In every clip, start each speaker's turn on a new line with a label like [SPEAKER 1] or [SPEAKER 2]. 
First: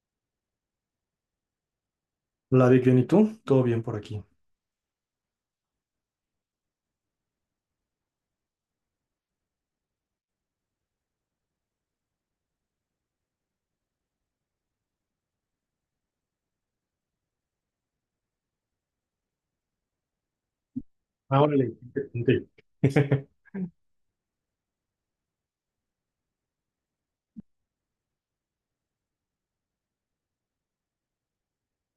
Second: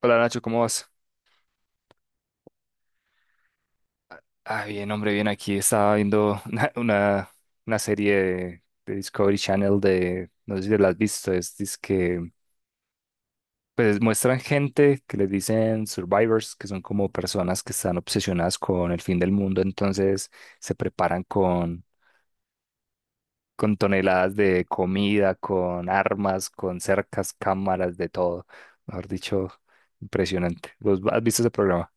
[SPEAKER 1] Hola, Nacho, ¿cómo vas?
[SPEAKER 2] La Vic, bien, ¿y tú? Todo bien por aquí.
[SPEAKER 1] Ah, bien, hombre, bien. Aquí estaba viendo una serie de Discovery Channel, de, no sé si la has visto, es que pues muestran gente que les dicen survivors, que son como personas que están obsesionadas con el fin del mundo. Entonces se preparan
[SPEAKER 2] Ah, órale, qué interesante.
[SPEAKER 1] con toneladas de comida, con armas, con cercas, cámaras, de todo. Mejor dicho, impresionante. ¿Vos has visto ese programa?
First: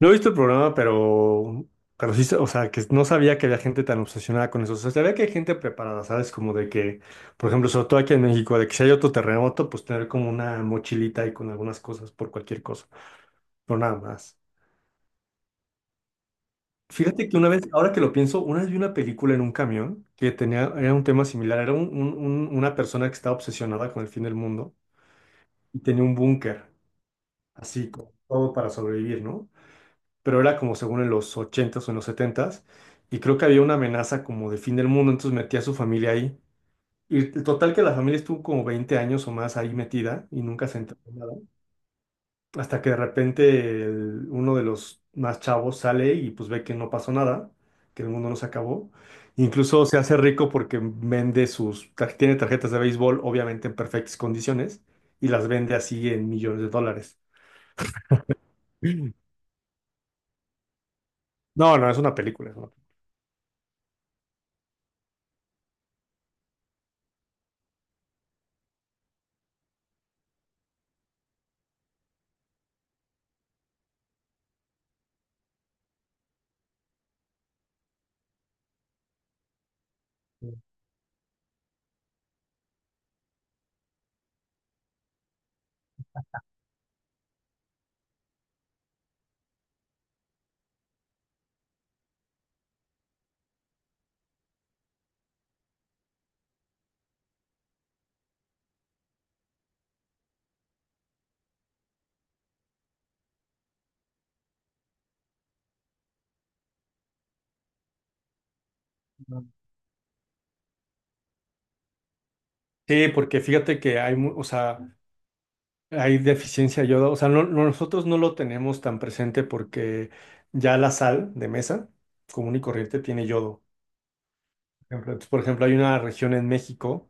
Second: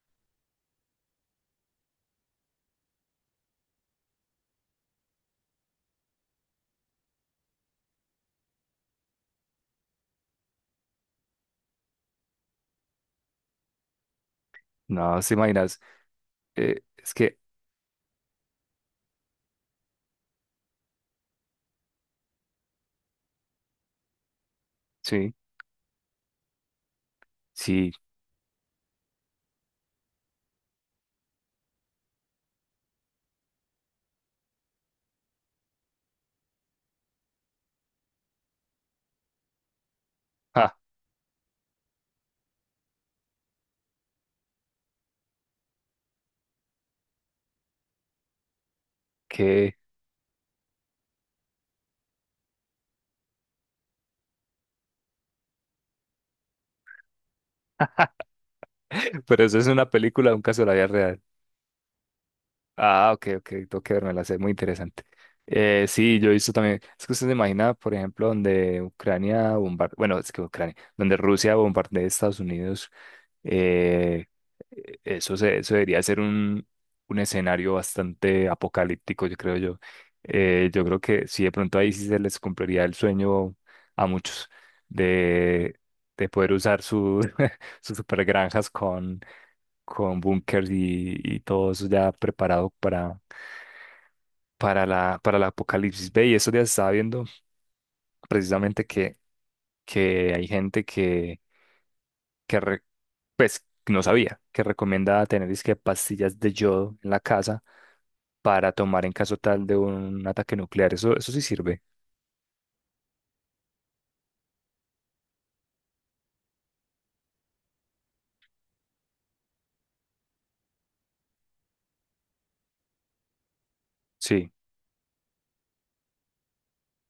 [SPEAKER 2] No he visto el programa, pero sí, o sea, que no sabía que había gente tan obsesionada con eso. O sea, sabía que hay gente preparada, ¿sabes? Como de que, por ejemplo, sobre todo aquí en México, de que si hay otro terremoto, pues tener como una mochilita y con algunas cosas por cualquier cosa, pero nada más.
[SPEAKER 1] No, se imaginas. Es
[SPEAKER 2] Fíjate que
[SPEAKER 1] que,
[SPEAKER 2] una vez, ahora que lo pienso, una vez vi una película en un camión que tenía, era un tema similar, era una persona que estaba obsesionada con el fin del mundo
[SPEAKER 1] sí.
[SPEAKER 2] y tenía un búnker, así,
[SPEAKER 1] Sí.
[SPEAKER 2] como todo para sobrevivir, ¿no? Pero era como según en los ochentas o en los setentas y creo que había una amenaza como de fin del mundo, entonces metía a su familia ahí. Y el total que la familia estuvo como 20 años o más ahí metida y nunca
[SPEAKER 1] Ah,
[SPEAKER 2] se enteró de nada, hasta que de repente uno de los más chavos sale y pues ve que no pasó nada, que el mundo no se acabó.
[SPEAKER 1] qué.
[SPEAKER 2] Incluso se hace rico porque vende tiene tarjetas de béisbol, obviamente en perfectas condiciones, y las vende así en millones de dólares. Mm.
[SPEAKER 1] Pero, ¿eso es una película, un caso de la vida real?
[SPEAKER 2] No, no, es una película. es una
[SPEAKER 1] Ah, ok, ok, tengo que verme la sé, muy interesante. Sí, yo he visto también, es que usted se imagina, por ejemplo, donde Ucrania bombardea, bueno, es que Ucrania, donde Rusia bombardea a Estados Unidos, eh, eso, se, eso debería ser un escenario bastante apocalíptico, yo creo yo. Yo creo que sí, de pronto ahí sí se les cumpliría el sueño a muchos de, de poder usar su, sus supergranjas con búnkers y todo eso ya preparado para la, para el apocalipsis. Ve, y esos días estaba viendo precisamente que hay gente que re-, pues, no sabía, que recomienda tener es que pastillas de yodo en la casa para tomar en caso
[SPEAKER 2] película.
[SPEAKER 1] tal de un ataque nuclear. Eso sí sirve.
[SPEAKER 2] Sí, porque fíjate que hay, o sea, hay deficiencia de yodo. O sea, nosotros no lo tenemos tan presente porque ya la sal de mesa común y corriente tiene yodo.
[SPEAKER 1] Sí,
[SPEAKER 2] Por ejemplo, entonces, por ejemplo, hay una región en México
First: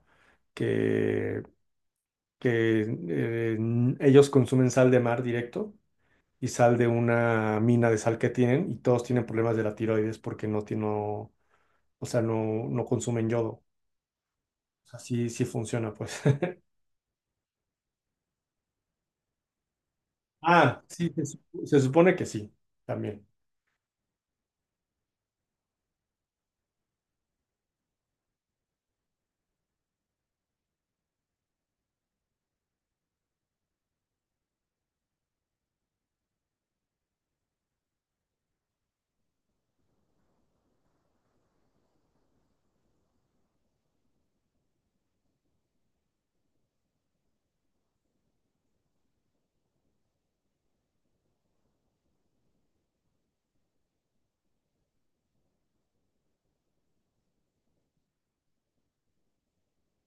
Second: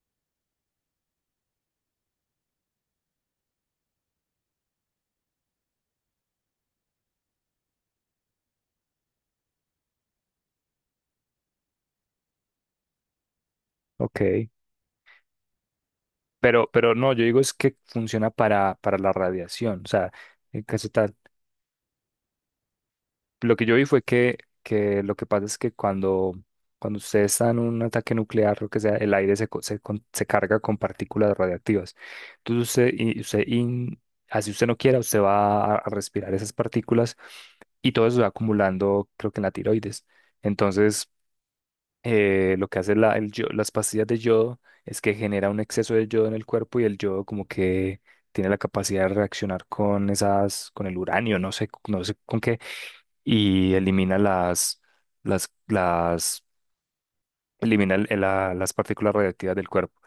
[SPEAKER 2] que, que ellos consumen sal de mar directo y sal de una mina de sal que tienen y todos tienen problemas de la tiroides porque no, o sea, no, no consumen yodo.
[SPEAKER 1] ok.
[SPEAKER 2] O sea, sí, sí funciona, pues.
[SPEAKER 1] Pero no, yo digo es que funciona para la radiación. O sea, en
[SPEAKER 2] Ah,
[SPEAKER 1] caso
[SPEAKER 2] sí,
[SPEAKER 1] tal.
[SPEAKER 2] se supone que sí, también.
[SPEAKER 1] Lo que yo vi fue que lo que pasa es que cuando, cuando usted está en un ataque nuclear, lo que sea, el aire se, co- se, con- se carga con partículas radiactivas. Entonces usted, y- usted in- así usted no quiera, usted va a respirar esas partículas y todo eso se va acumulando, creo que en la tiroides. Entonces, lo que hace la, el yo- las pastillas de yodo es que genera un exceso de yodo en el cuerpo y el yodo como que tiene la capacidad de reaccionar con esas, con el uranio, no sé, no sé con qué, y elimina las, elimina el- la- las partículas radiactivas del cuerpo.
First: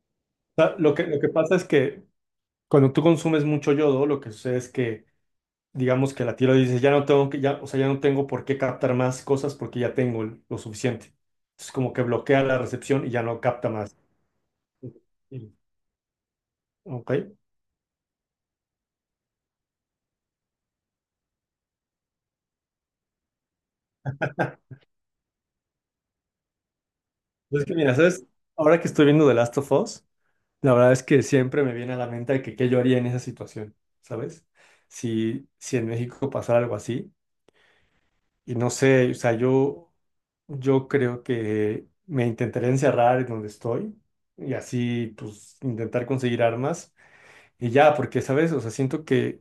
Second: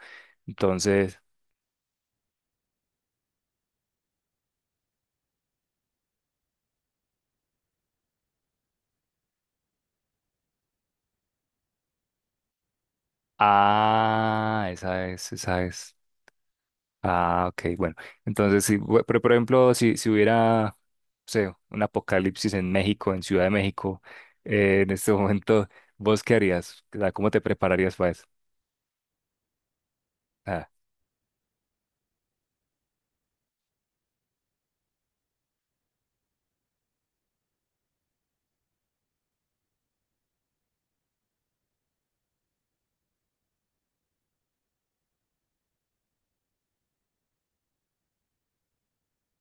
[SPEAKER 2] sea, Lo que,
[SPEAKER 1] Entonces,
[SPEAKER 2] lo que pasa es que cuando tú consumes mucho yodo, lo que sucede es que, digamos que la tiroides dice, ya no tengo que, ya, o sea, ya no tengo por qué captar más cosas porque ya tengo lo suficiente. Entonces, como que bloquea la recepción y ya no capta más.
[SPEAKER 1] ah, esa es,
[SPEAKER 2] Sí.
[SPEAKER 1] esa es.
[SPEAKER 2] Ok.
[SPEAKER 1] Ah, ok, bueno. Entonces, sí, bu- pero por ejemplo, si, si hubiera, no sé, un apocalipsis en México, en Ciudad de México, en este momento, ¿vos qué harías? O sea, ¿cómo te
[SPEAKER 2] Pues es que mira,
[SPEAKER 1] prepararías para eso?
[SPEAKER 2] ¿sabes? Ahora que estoy viendo The Last of Us,
[SPEAKER 1] Ah,
[SPEAKER 2] la verdad es que siempre me viene a la mente de que qué yo haría en esa situación, ¿sabes? Si en México pasara algo así. Y no sé, o sea, yo creo que me intentaré encerrar en donde estoy y así, pues, intentar conseguir armas y ya, porque, ¿sabes? O sea, siento que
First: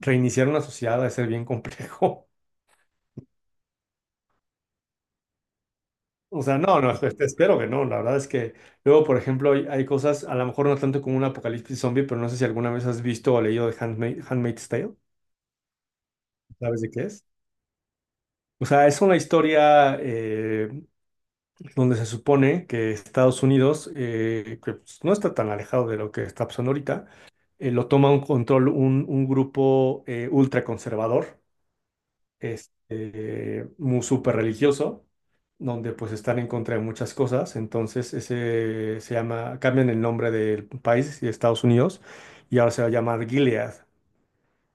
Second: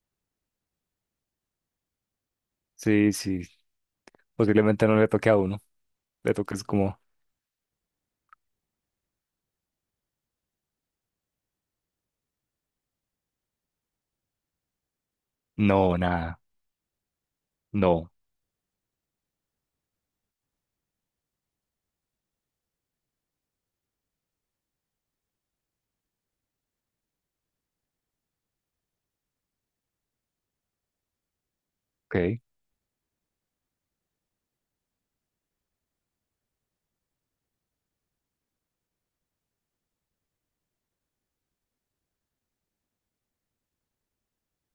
[SPEAKER 2] reiniciar una sociedad debe ser bien complejo.
[SPEAKER 1] sí, sí, posiblemente no le toque a uno, le
[SPEAKER 2] O sea,
[SPEAKER 1] toques
[SPEAKER 2] no, no,
[SPEAKER 1] como,
[SPEAKER 2] espero que no. La verdad es que luego, por ejemplo, hay cosas, a lo mejor no tanto como un apocalipsis zombie, pero no sé si alguna vez has visto o leído de Handmaid's Tale.
[SPEAKER 1] no, nada,
[SPEAKER 2] ¿Sabes de qué es?
[SPEAKER 1] no,
[SPEAKER 2] O sea, es una historia donde se supone que Estados Unidos, que pues, no está tan alejado de lo que está pasando ahorita, lo toma un control, un grupo ultraconservador,
[SPEAKER 1] ok,
[SPEAKER 2] este, muy súper religioso, donde pues están en contra de muchas cosas. Entonces, ese se llama, cambian el nombre del país y de Estados Unidos, y ahora se va a llamar Gilead.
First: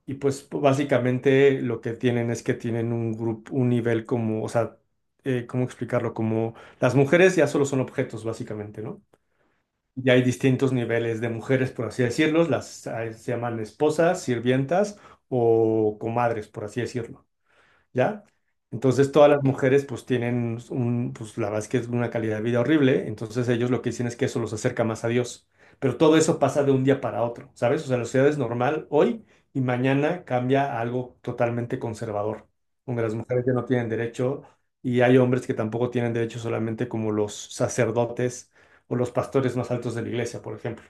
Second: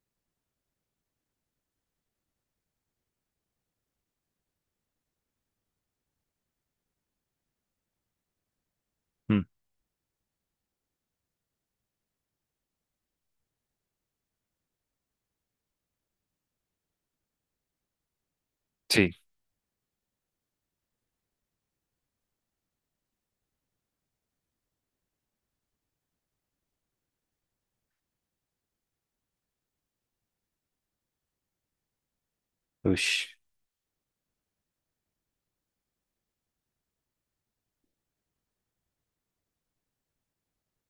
[SPEAKER 2] Y pues básicamente lo que tienen es que tienen un grupo, un nivel como, o sea, ¿cómo explicarlo? Como las mujeres ya solo son objetos, básicamente, ¿no?
[SPEAKER 1] mm,
[SPEAKER 2] Ya hay distintos niveles de mujeres, por así decirlo, las se llaman esposas, sirvientas o comadres, por así decirlo. ¿Ya?
[SPEAKER 1] sí,
[SPEAKER 2] Entonces todas las mujeres pues tienen un, pues la verdad es que es una calidad de vida horrible, entonces ellos lo que dicen es que eso los acerca más a Dios, pero todo eso pasa de un día para otro, ¿sabes? O sea, la sociedad es normal hoy y mañana cambia a algo totalmente conservador, donde las
[SPEAKER 1] ush.
[SPEAKER 2] mujeres ya no tienen derecho y hay hombres que tampoco tienen derecho solamente como los sacerdotes o los pastores más altos de la iglesia, por ejemplo.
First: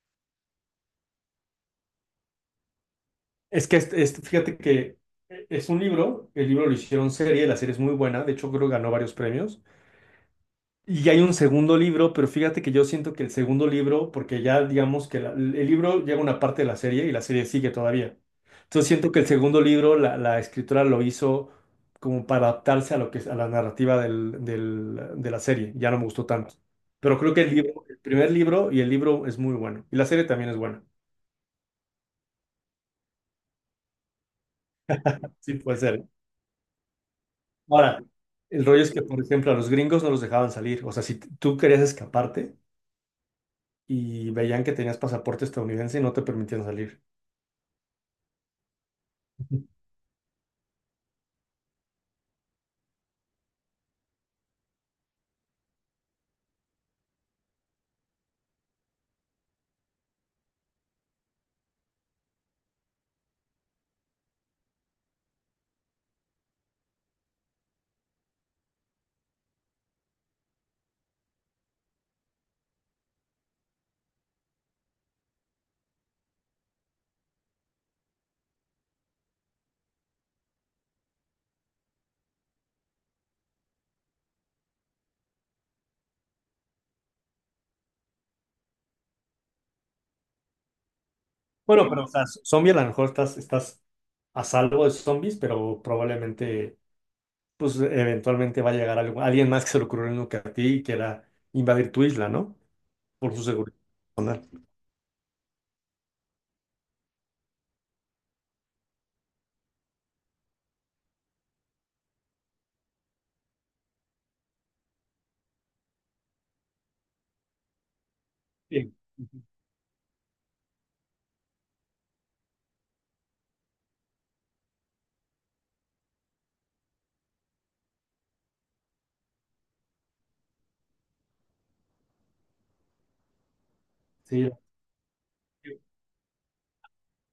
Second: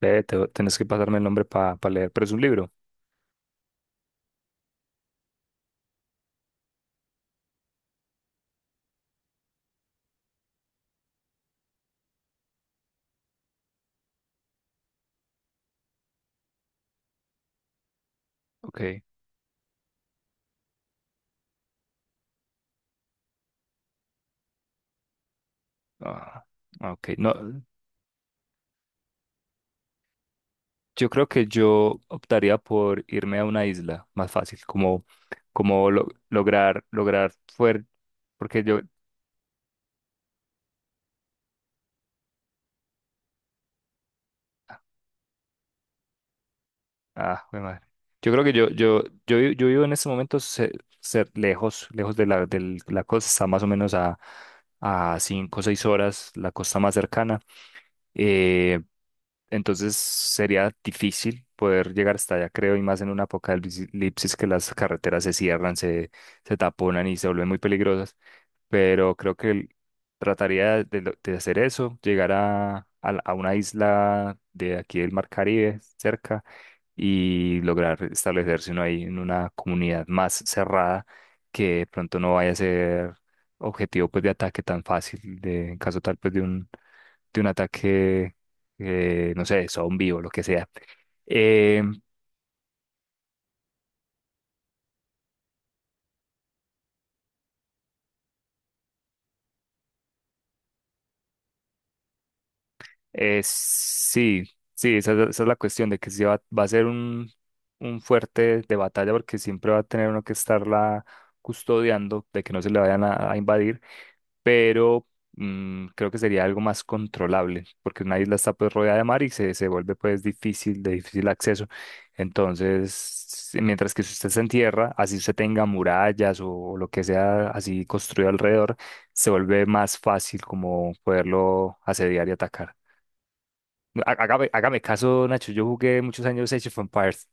[SPEAKER 1] Ve, te- tenés que pasarme el nombre para leer, pero ¿es un libro?
[SPEAKER 2] Es que este fíjate que es un libro, el libro lo hicieron serie, la serie es muy buena, de hecho creo que ganó varios premios. Y hay un segundo libro, pero fíjate que yo siento que el segundo libro, porque ya digamos que el libro llega a una parte de la serie y la serie sigue todavía. Entonces
[SPEAKER 1] Ok.
[SPEAKER 2] siento que el segundo libro, la escritora lo hizo como para adaptarse a lo que a la narrativa de la serie. Ya no me gustó
[SPEAKER 1] Ah,
[SPEAKER 2] tanto.
[SPEAKER 1] ah, ok.
[SPEAKER 2] Pero creo que el
[SPEAKER 1] No,
[SPEAKER 2] libro, el primer libro y el libro es muy bueno. Y la serie también es buena.
[SPEAKER 1] yo creo que yo optaría por irme a una isla más fácil, como,
[SPEAKER 2] Sí, puede
[SPEAKER 1] como
[SPEAKER 2] ser.
[SPEAKER 1] lo- lograr, lograr fuer-
[SPEAKER 2] Ahora,
[SPEAKER 1] porque
[SPEAKER 2] el
[SPEAKER 1] yo,
[SPEAKER 2] rollo es que, por ejemplo, a los gringos no los dejaban salir. O sea, si tú querías escaparte y veían que tenías pasaporte estadounidense, no te permitían salir.
[SPEAKER 1] ah, jue madre. Yo creo que yo, vi- yo vivo en este momento ce- cer- lejos, lejos de la, del- la costa, más o menos a cinco o seis horas, la costa más cercana. Eh, Entonces sería difícil poder llegar hasta allá, creo, y más en una apocalipsis que las carreteras se cierran, se taponan y se vuelven muy peligrosas. Pero creo que el- trataría de, lo- de hacer eso, llegar a, la- a una isla de aquí del Mar Caribe, cerca, y lograr establecerse uno ahí en una comunidad más cerrada, que de pronto no vaya a ser objetivo pues, de ataque tan fácil, de, en caso tal pues, de un ataque, no sé, zombie o lo que sea. Eh,
[SPEAKER 2] Bueno, pero o sea, zombie a lo mejor estás a salvo de zombies, pero probablemente, pues eventualmente va a llegar alguien más que se le ocurrió lo que a ti y quiera invadir tu isla, ¿no? Por su seguridad
[SPEAKER 1] sí,
[SPEAKER 2] personal.
[SPEAKER 1] sí, esa es la cuestión de que sí va, va a ser un fuerte de batalla porque siempre va a tener uno que estarla custodiando de que no se le vayan a invadir. Pero mm, creo que sería algo más controlable, porque una isla está pues
[SPEAKER 2] Sí,
[SPEAKER 1] rodeada de mar y se vuelve pues difícil, de difícil acceso. Entonces, si- mientras que si usted se entierra, así usted tenga murallas o, lo que sea así construido alrededor, se vuelve más fácil como poderlo asediar y atacar. Há- Hágame,
[SPEAKER 2] sí.
[SPEAKER 1] hágame caso, Nacho, yo jugué muchos años Age of Empires.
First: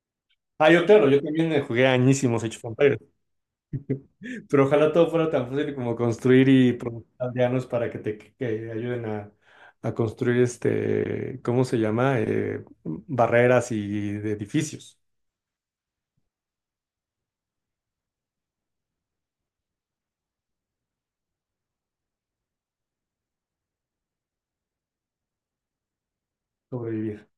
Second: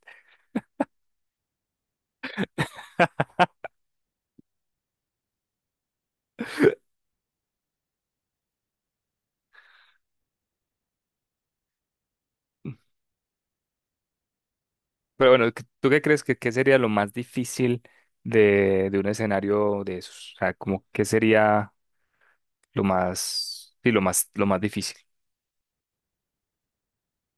[SPEAKER 2] Ah, yo claro, yo también me jugué añísimos Age of Empires, pero ojalá todo fuera tan fácil como construir y producir aldeanos para que te que ayuden a construir este, ¿cómo se llama? Barreras y de edificios,
[SPEAKER 1] Pero bueno, ¿qué- ¿tú qué crees que qué sería lo más difícil de un escenario de esos? O sea, ¿como qué sería lo más, sí, lo más difícil,
[SPEAKER 2] sobrevivir.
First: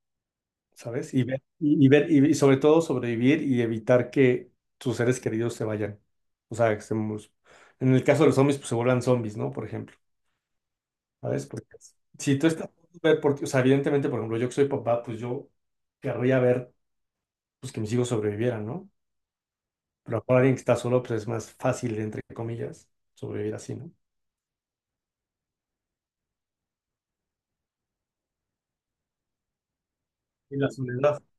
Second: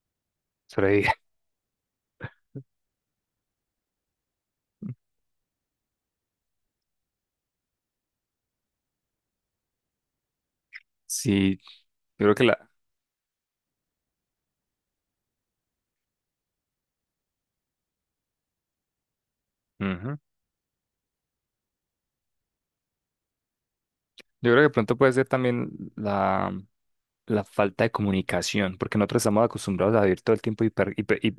[SPEAKER 1] sobrevivir?
[SPEAKER 2] ¿Sabes? Y ver, y ver, y sobre todo sobrevivir y evitar que tus seres queridos se vayan. O sea, que en el caso de los zombies, pues se vuelvan zombies, ¿no? Por ejemplo, ¿sabes?
[SPEAKER 1] Sí,
[SPEAKER 2] Porque
[SPEAKER 1] yo creo
[SPEAKER 2] si
[SPEAKER 1] que
[SPEAKER 2] tú estás
[SPEAKER 1] la,
[SPEAKER 2] ver por ti, o sea, evidentemente, por ejemplo, yo que soy papá, pues yo querría ver pues que mis hijos sobrevivieran, ¿no?
[SPEAKER 1] ujú.
[SPEAKER 2] Pero a lo mejor alguien que está solo, pues es más fácil, entre comillas, sobrevivir así, ¿no?
[SPEAKER 1] Yo creo que pronto puede ser también la, la falta de comunicación, porque nosotros estamos acostumbrados a vivir todo el
[SPEAKER 2] Y
[SPEAKER 1] tiempo
[SPEAKER 2] la
[SPEAKER 1] hiper,
[SPEAKER 2] soledad.
[SPEAKER 1] hiper- hi-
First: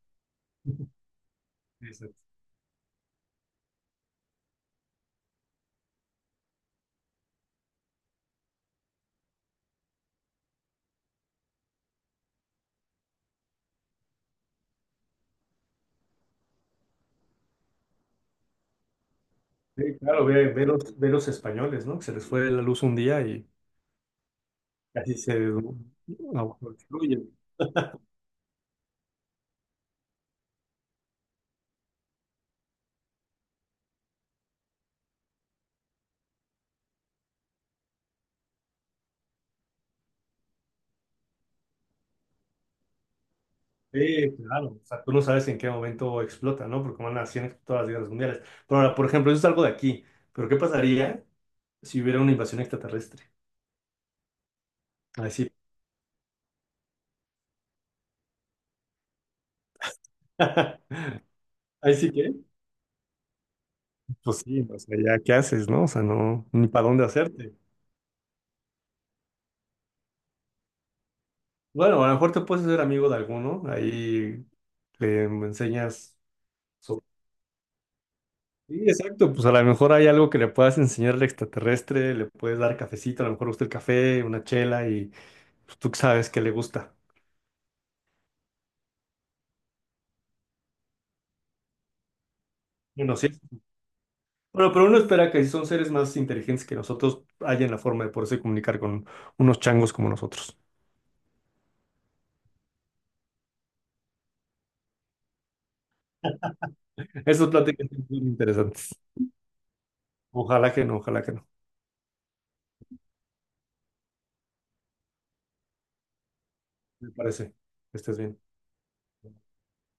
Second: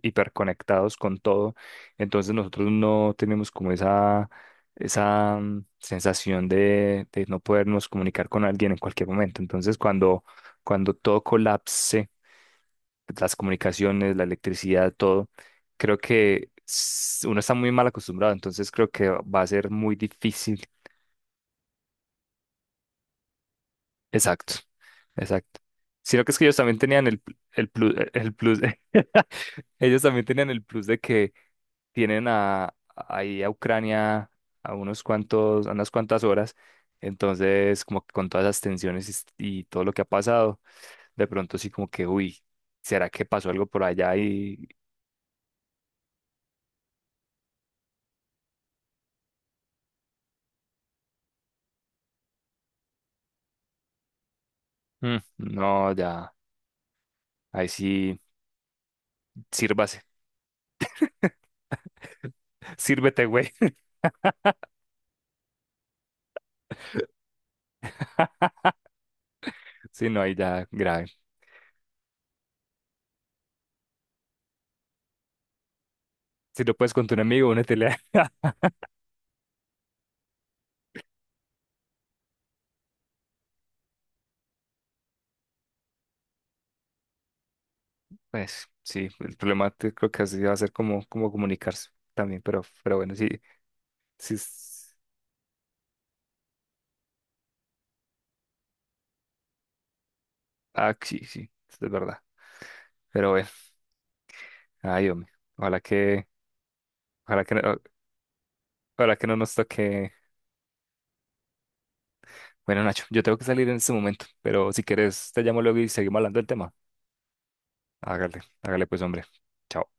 [SPEAKER 1] hiperconectados con todo,
[SPEAKER 2] Exacto.
[SPEAKER 1] entonces nosotros no tenemos como esa mm, sensación de no podernos comunicar con alguien en cualquier momento. Entonces, cuando, cuando todo colapse, las comunicaciones, la electricidad, todo. Creo que s- uno está muy mal acostumbrado, entonces creo que va a ser muy
[SPEAKER 2] Sí, claro,
[SPEAKER 1] difícil.
[SPEAKER 2] ve los españoles, ¿no? Que se les fue la luz un día y
[SPEAKER 1] Exacto,
[SPEAKER 2] casi se...
[SPEAKER 1] exacto. Sino que es que ellos también tenían el, pl- el plus, ellos también tenían el plus de que tienen a, ahí a Ucrania a unos cuantos, a unas cuantas horas, entonces como que con todas las tensiones y, s- y todo lo que ha pasado, de pronto sí como que, uy, ¿será que pasó algo por allá?
[SPEAKER 2] Sí,
[SPEAKER 1] Y
[SPEAKER 2] claro. O sea, tú no sabes en qué momento explota, ¿no? Porque van así en todas las guerras mundiales. Pero ahora, por ejemplo, eso es algo de aquí. Pero ¿qué pasaría si hubiera una invasión extraterrestre?
[SPEAKER 1] mm,
[SPEAKER 2] Ahí sí.
[SPEAKER 1] no, ya. Ahí sí, sírvase.
[SPEAKER 2] Ahí sí que.
[SPEAKER 1] Sírvete, güey.
[SPEAKER 2] Pues sí, o sea, ya, ¿qué haces, no? O sea, no, ni para dónde hacerte.
[SPEAKER 1] Sí, no, ahí ya grave.
[SPEAKER 2] Bueno, a lo mejor te puedes hacer amigo de alguno. Ahí le enseñas
[SPEAKER 1] Si no puedes
[SPEAKER 2] sobre.
[SPEAKER 1] con tu enemigo, únetele.
[SPEAKER 2] Sí, exacto. Pues a lo mejor hay algo que le puedas enseñar al extraterrestre. Le puedes dar cafecito, a lo mejor le gusta el café, una chela y pues, tú sabes que le gusta.
[SPEAKER 1] Pues sí, el problema te- creo que así va a ser como, como comunicarse también, pero bueno,
[SPEAKER 2] Bueno,
[SPEAKER 1] sí,
[SPEAKER 2] sí.
[SPEAKER 1] sí,
[SPEAKER 2] Bueno, pero
[SPEAKER 1] es-
[SPEAKER 2] uno espera que si son seres más inteligentes que nosotros, hayan la forma de poderse comunicar con unos changos como nosotros.
[SPEAKER 1] ah, sí, sí, eso es verdad. Pero bueno, ay, hombre, ojalá que, ojalá
[SPEAKER 2] Esas
[SPEAKER 1] que, no-
[SPEAKER 2] pláticas son muy interesantes.
[SPEAKER 1] ojalá que no nos toque.
[SPEAKER 2] Ojalá que no, ojalá que no.
[SPEAKER 1] Bueno, Nacho, yo tengo que salir en este momento, pero si quieres, te llamo luego y seguimos hablando del tema.
[SPEAKER 2] Me parece. Que estés
[SPEAKER 1] Hágale,
[SPEAKER 2] bien.
[SPEAKER 1] hágale pues, hombre. Chao.